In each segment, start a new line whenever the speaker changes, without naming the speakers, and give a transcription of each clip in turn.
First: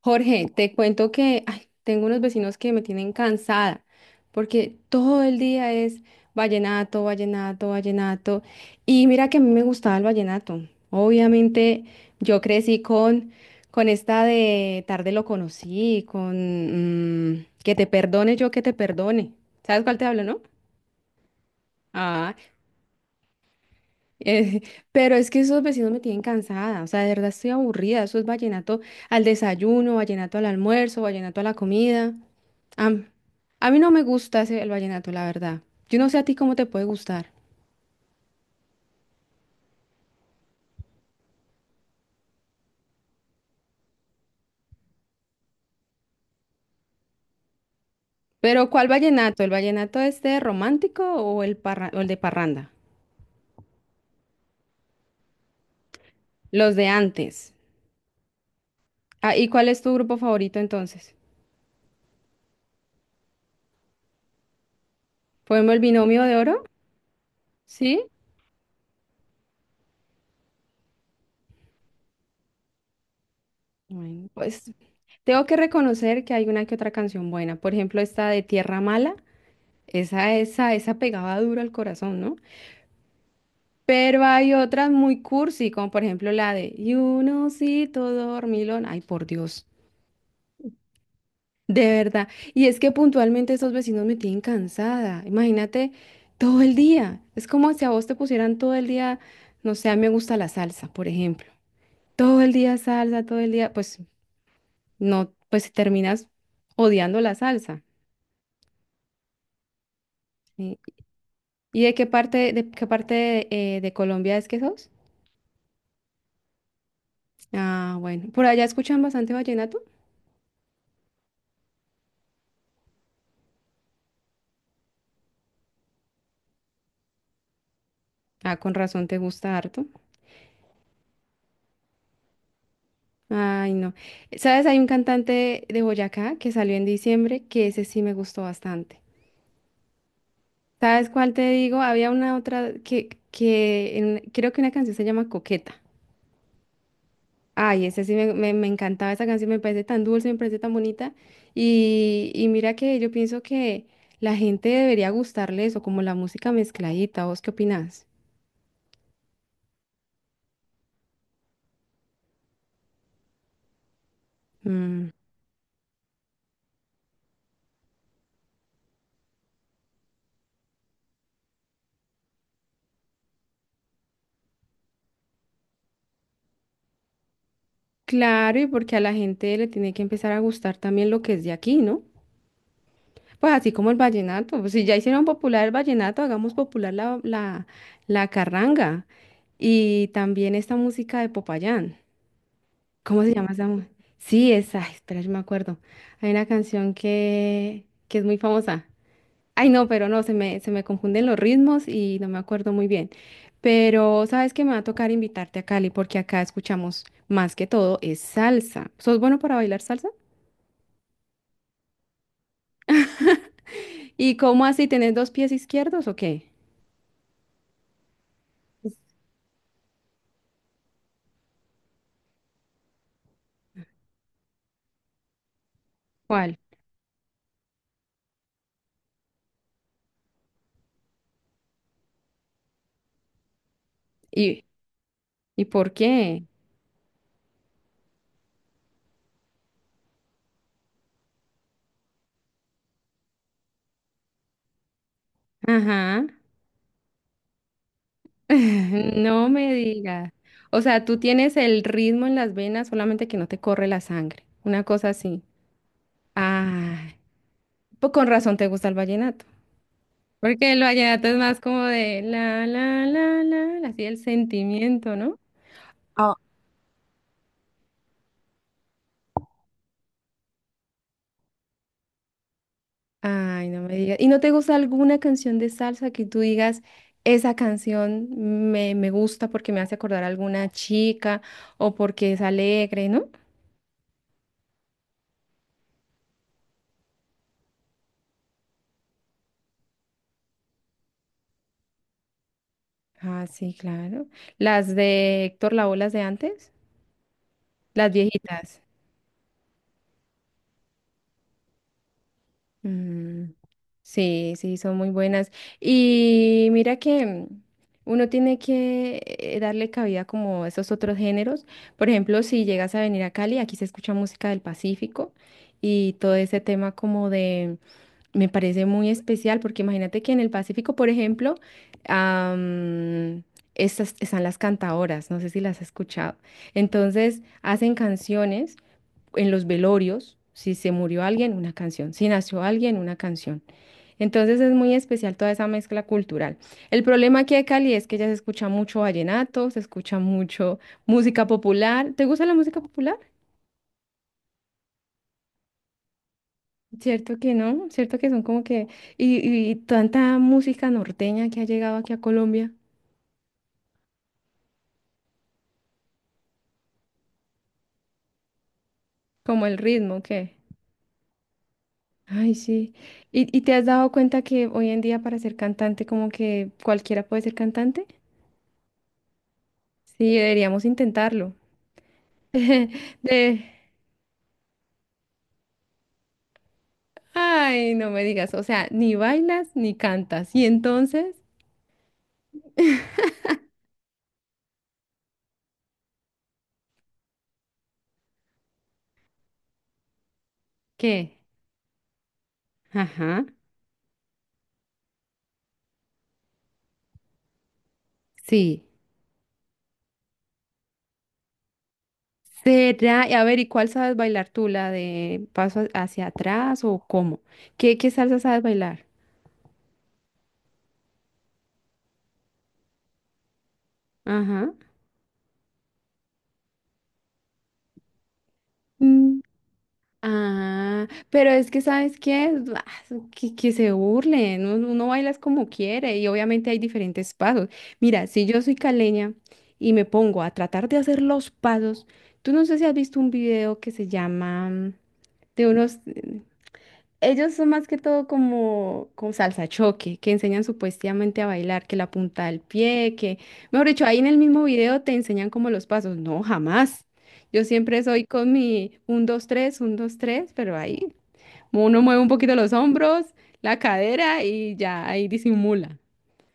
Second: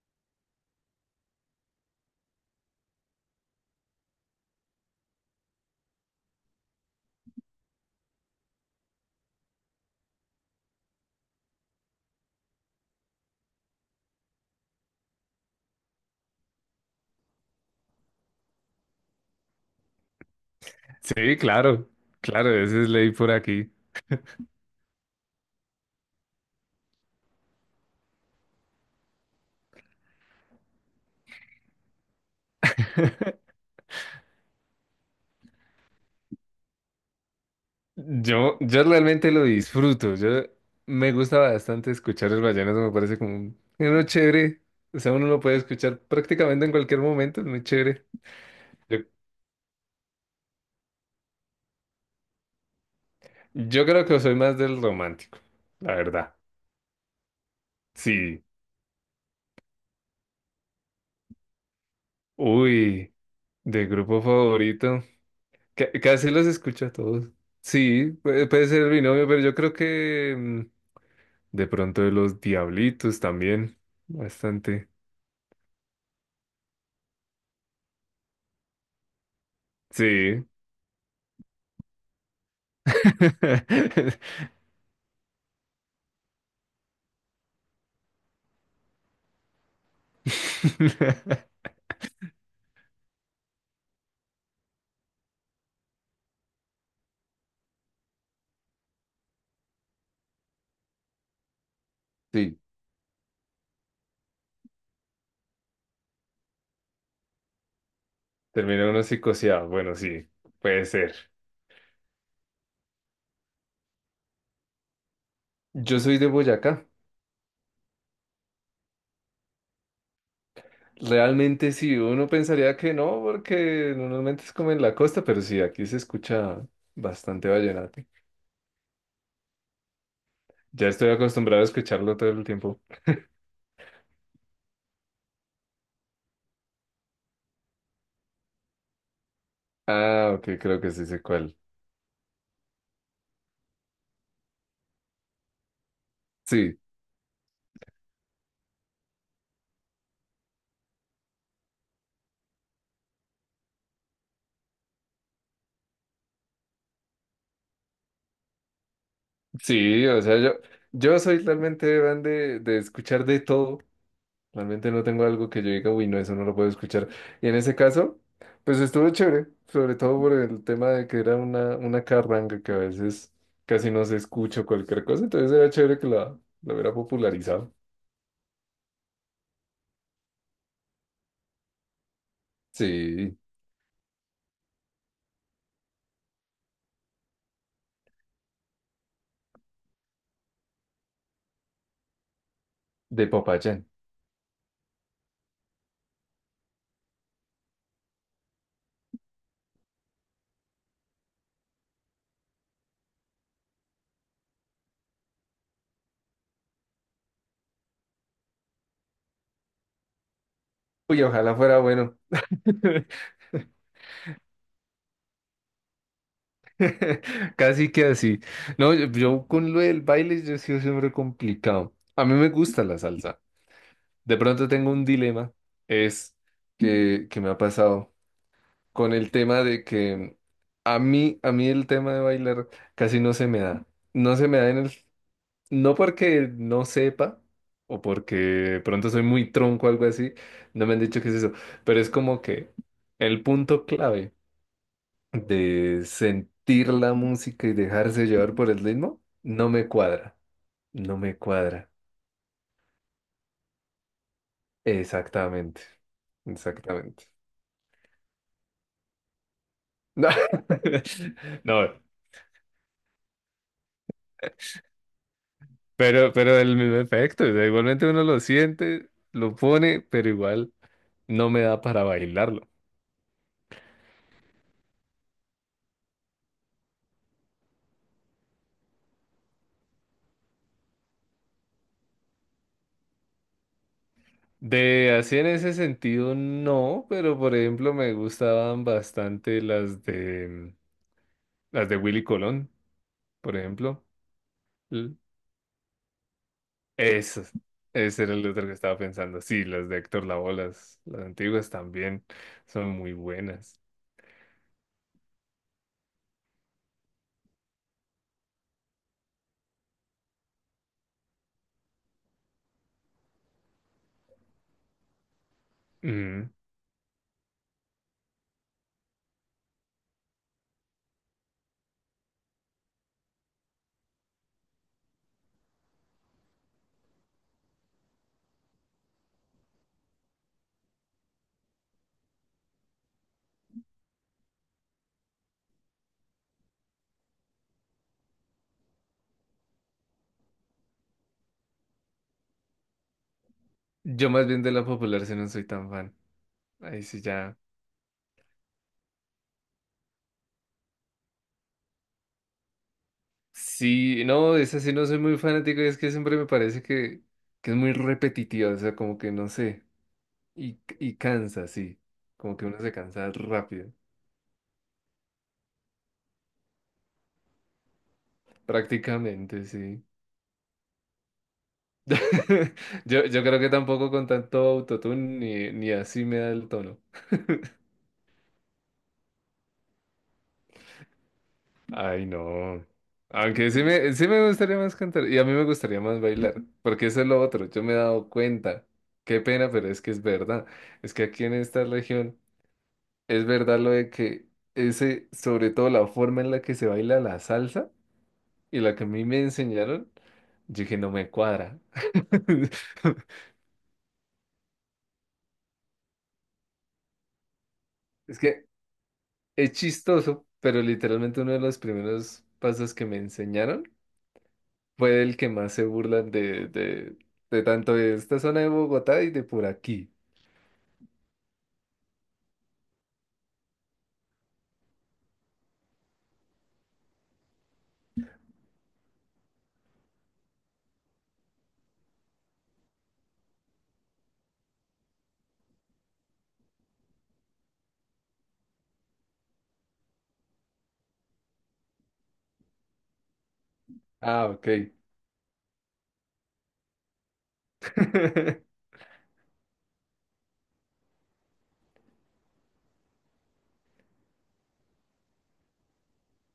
Jorge, te cuento que ay, tengo unos vecinos que me tienen cansada porque todo el día es vallenato, vallenato, vallenato. Y mira que a mí me gustaba el vallenato. Obviamente yo crecí con esta de tarde lo conocí, con que te perdone yo que te perdone. ¿Sabes cuál te hablo, no?
Sí, claro,
Ah,
claro, esa es ley por aquí.
eh, pero es que esos vecinos me tienen cansada, o sea, de verdad estoy aburrida. Eso es vallenato al desayuno, vallenato al almuerzo, vallenato a la comida. Am- a mí no me gusta ese, el vallenato, la verdad. Yo no sé a ti cómo te puede gustar.
Yo realmente lo disfruto, yo me gusta bastante escuchar el vallenato, me parece como uno chévere, o sea, uno lo puede escuchar prácticamente en cualquier momento, es muy chévere.
Pero ¿cuál
Yo,
vallenato? ¿El vallenato este romántico o o el de parranda?
yo creo que soy más del romántico, la verdad.
Los de antes.
Sí,
Ah, ¿y cuál es tu grupo favorito entonces?
uy, de grupo favorito,
¿Podemos el binomio
casi
de
los
oro?
escucho a todos.
¿Sí?
Sí, puede ser mi novio, pero yo creo que de pronto de los Diablitos también,
Bueno, pues
bastante.
tengo que reconocer que hay una que otra canción buena. Por ejemplo, esta de Tierra Mala. Esa,
Sí.
esa, esa pegaba duro al corazón, ¿no? Pero hay otras muy cursi, como por ejemplo la de y un osito dormilón. Ay, por Dios, de verdad. Y es que puntualmente esos vecinos me tienen cansada. Imagínate todo el día. Es como si a vos te pusieran todo el día, no sé, a mí me gusta la salsa, por ejemplo. Todo el
Sí,
día salsa, todo el día, pues no, pues terminas odiando la salsa.
terminó uno psicoseado. Bueno, sí,
¿Sí?
puede ser.
¿Y de qué parte, de qué parte de Colombia es que sos?
Yo soy de Boyacá.
Ah, bueno. ¿Por allá escuchan bastante vallenato?
Realmente sí, uno pensaría que no, porque normalmente es como en la costa, pero sí, aquí se escucha bastante vallenato.
Ah, con razón te gusta harto.
Ya estoy acostumbrado a escucharlo todo el tiempo.
Ay, no. ¿Sabes? Hay un cantante de Boyacá que salió en diciembre que ese sí me gustó bastante.
Ah, ok, creo que sí
¿Sabes
sé
cuál te
cuál.
digo? Había una otra que creo que una canción se llama Coqueta.
Sí,
Ay, ese sí me encantaba esa canción, me parece tan dulce, me parece tan bonita. Y mira que yo pienso que la gente debería gustarle eso, como la música mezcladita. ¿Vos qué opinás?
sí, o sea, yo soy realmente fan de escuchar de todo. Realmente no
Mm.
tengo algo que yo diga, uy, no, eso no lo puedo escuchar. Y en ese caso, pues estuvo chévere, sobre todo por el tema de que era una carranga que a veces casi no se escucha o cualquier cosa, entonces era chévere que la hubiera popularizado.
Claro, y porque a la gente le tiene que empezar a gustar también lo que es de aquí, ¿no?
Sí,
Pues así como el vallenato, pues si ya hicieron popular el vallenato, hagamos popular la carranga y también esta música de Popayán. ¿Cómo
de
se llama esa?
Popayán.
Sí, esa, espera, yo me acuerdo. Hay una canción que es muy famosa. Ay, no, pero no, se me confunden los ritmos y no me acuerdo muy bien. Pero sabes que me va a tocar invitarte a Cali porque acá escuchamos más que todo es salsa. ¿Sos bueno para bailar salsa?
Uy, ojalá fuera bueno.
¿Y cómo así? ¿Tenés dos pies izquierdos o qué?
Casi que así. No, yo con lo del baile yo he sido siempre complicado. A mí me gusta la salsa. De pronto tengo un dilema, es
¿Cuál?
que me ha pasado. Con el tema de que a mí el tema de bailar casi no se me da. No se me
¿Y,
da en el,
y por
no
qué?
porque no sepa o porque de pronto soy muy tronco o algo así, no me han dicho qué es eso, pero es como que el punto clave de
Ajá.
sentir la música y dejarse llevar por el ritmo,
No
no
me
me
digas.
cuadra,
O sea,
no
tú
me
tienes el
cuadra.
ritmo en las venas, solamente que no te corre la sangre. Una cosa así.
Exactamente,
Ah,
exactamente.
pues con razón te gusta el vallenato. Porque el vallenato es más como
No,
de así el sentimiento, ¿no?
pero el mismo efecto, o sea, igualmente uno lo siente, lo pone, pero igual no me da para bailarlo.
Ay, no me digas. ¿Y no te gusta alguna canción de salsa que tú digas, esa canción me gusta porque me hace acordar a alguna chica o porque es alegre, ¿no?
De así en ese sentido no, pero por ejemplo me gustaban bastante las de Willy Colón,
Ah,
por
sí,
ejemplo.
claro. Las
L-
de Héctor Lavoe, las de antes,
Esas,
las
ese era el otro que
viejitas.
estaba pensando. Sí, las de Héctor Lavoe, las antiguas también son muy
Mm,
buenas.
sí, sí, son muy buenas. Y mira que uno tiene que darle cabida como a esos otros géneros. Por ejemplo, si llegas a venir a Cali, aquí se escucha música del Pacífico y todo
Mm.
ese tema como de, me parece muy especial porque imagínate que en el Pacífico, por ejemplo, am, estas están las cantaoras, no sé si las has escuchado. Entonces, hacen canciones en los velorios, si se murió alguien, una canción, si nació alguien, una canción. Entonces es muy especial toda esa mezcla cultural. El problema aquí de Cali es que ya se escucha mucho vallenato, se escucha mucho música popular. ¿Te gusta la música popular?
Yo más bien de la popular si no soy tan fan. Ahí sí
Cierto que
ya.
no, cierto que son como que... Y, y tanta música norteña que ha llegado aquí a Colombia,
Sí, no, esa sí no soy muy fanático y es que siempre me parece que es muy repetitiva, o sea, como que no
como el
sé,
ritmo que...
y cansa, sí,
Ay,
como que uno se
sí.
cansa
Y te has
rápido,
dado cuenta que hoy en día para ser cantante como que cualquiera puede ser cantante?
prácticamente, sí.
Sí, deberíamos intentarlo.
Yo creo
De...
que tampoco con tanto autotune ni así me da el tono.
Ay, no me digas, o sea, ni bailas ni cantas. ¿Y entonces
Ay, no. Aunque sí me gustaría más cantar y a mí me gustaría más bailar, porque eso es lo otro, yo me he dado cuenta. Qué pena, pero es que es verdad. Es que
qué?
aquí en esta región... Es
Ajá,
verdad lo de que ese, sobre todo la forma en la que se baila la salsa y
sí.
la que a mí me enseñaron, yo dije, no me cuadra.
¿Será? Y a ver, ¿y cuál sabes bailar tú? ¿La de hacia atrás o cómo? ¿Qué, qué salsa
Es
sabes
que
bailar?
es chistoso, pero literalmente uno de los primeros pasos que me enseñaron
Ajá.
fue el que más se burlan de tanto de esta zona de Bogotá y
Mm,
de por aquí.
ah, pero es que ¿sabes qué? Ah, que se burlen, uno, uno baila es como quiere y obviamente hay diferentes pasos. Mira, si yo soy caleña y me pongo a tratar de hacer los pasos, tú no sé si has visto un video que se llama de unos, ellos son más que todo como, como salsa choque, que enseñan supuestamente a bailar, que la punta del pie, que, mejor dicho, ahí en el
Ah,
mismo
ok.
video te enseñan como los pasos. No, jamás. Yo siempre soy con mi un dos tres pero ahí uno mueve un poquito los hombros, la cadera y ya ahí disimula.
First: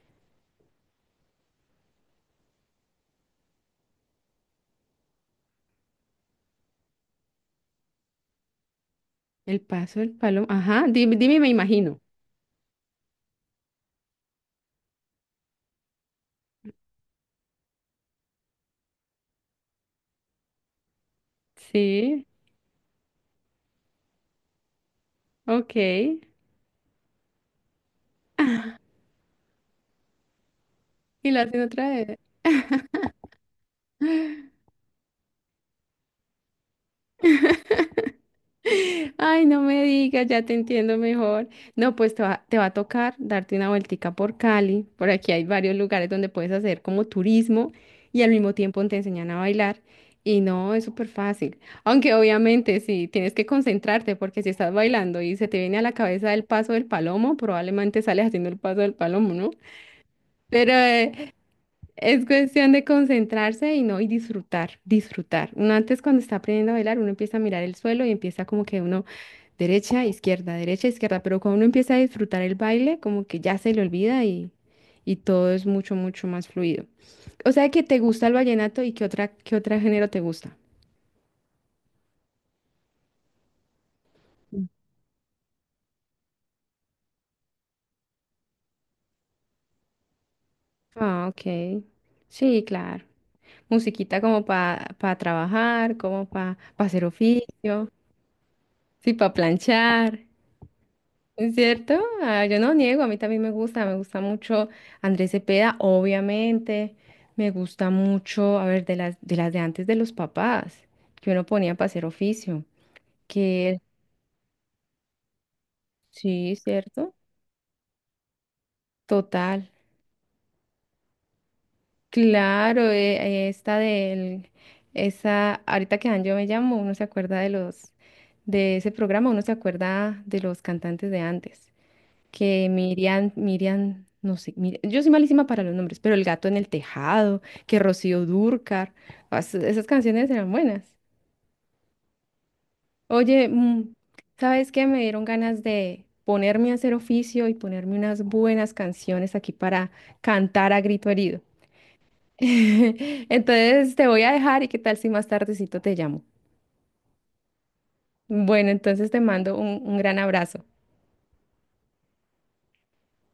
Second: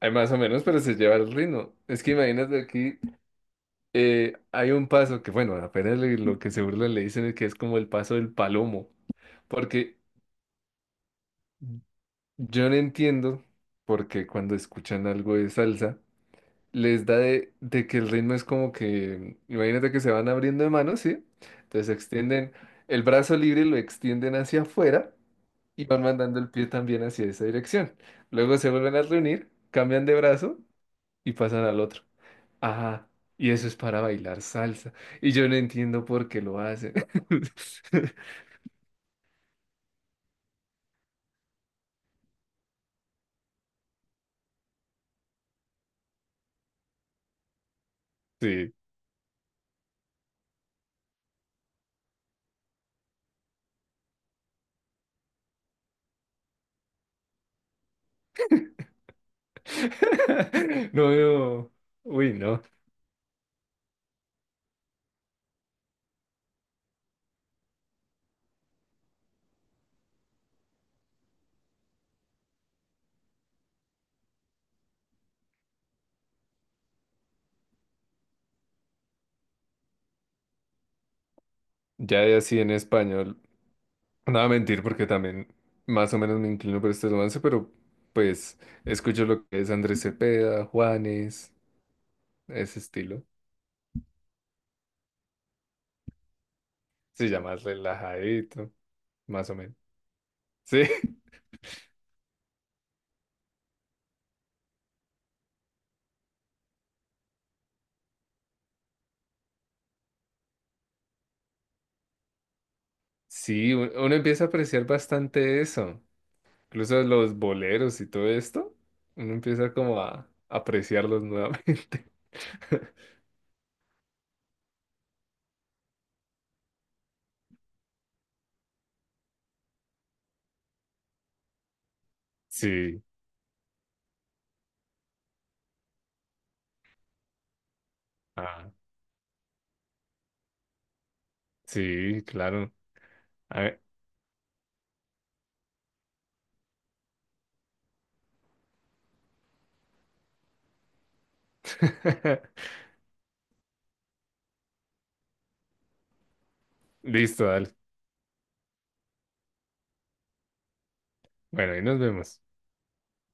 Hay más o menos, pero se lleva el ritmo. Es que imagínate aquí. Hay un paso que, bueno, apenas lo que se burlan le dicen es que es como el paso del palomo,
El
porque
paso, el palo, ajá, dime, dime, me imagino.
yo no entiendo porque cuando escuchan algo de salsa les da de que el ritmo es como que, imagínate que se van abriendo de manos, ¿sí? Entonces
Sí,
extienden el brazo libre, lo extienden hacia afuera
ok.
y van mandando el pie también hacia esa dirección. Luego se vuelven a reunir, cambian de brazo
Y
y
lo hacen
pasan al
otra
otro.
vez.
Ajá, y eso es para bailar salsa. Y yo no entiendo por qué lo hacen.
Ay, no me digas, ya te entiendo mejor. No, pues te va a tocar darte una vueltica por Cali. Por aquí hay varios lugares donde puedes hacer como turismo y al mismo
Sí.
tiempo te enseñan a bailar. Y no, es súper fácil. Aunque obviamente sí, tienes que concentrarte porque si estás bailando y se te viene a la cabeza el paso del palomo, probablemente sales haciendo el paso del palomo, ¿no? Pero
No veo.
es
Uy, no.
cuestión de concentrarse y no, y disfrutar, disfrutar. Uno antes cuando está aprendiendo a bailar, uno empieza a mirar el suelo y empieza como que uno... derecha, izquierda, pero cuando uno empieza a disfrutar el baile, como que ya se le olvida y todo es mucho, mucho más fluido. O sea que te gusta el vallenato y qué otra, qué otro género te gusta.
Ya de así en español. No voy a mentir porque también más o menos me inclino por este romance, pero pues escucho lo que es Andrés Cepeda,
Ah,
Juanes,
ok. Sí,
ese
claro.
estilo.
Musiquita como para trabajar, como para hacer
Sí, ya más
oficio,
relajadito,
sí, para
más o menos.
planchar.
Sí.
¿Es cierto? Ah, yo no niego, a mí también me gusta mucho Andrés Cepeda, obviamente, me gusta mucho, a ver, de las de las de antes de los papás, que uno ponía para hacer oficio,
Sí,
que
uno empieza a apreciar bastante eso.
sí,
Incluso
¿cierto?
los boleros y todo esto, uno
Total,
empieza como a apreciarlos nuevamente.
claro, esta del, esa, ahorita que dan yo me llamo, uno se acuerda de los, de ese programa, uno se acuerda de los cantantes de antes. Que
Sí,
Miriam, Miriam, no sé, yo soy malísima para los nombres, pero El gato en el tejado, que Rocío
ah,
Dúrcar, esas canciones eran buenas.
sí, claro.
Oye,
A ver.
¿sabes qué? Me dieron ganas de ponerme a hacer oficio y ponerme unas buenas canciones aquí para cantar a grito herido. Entonces te voy a dejar y qué tal si más tardecito te llamo.
Listo, dale.
Bueno, entonces te mando un gran abrazo.
Bueno, ahí nos vemos.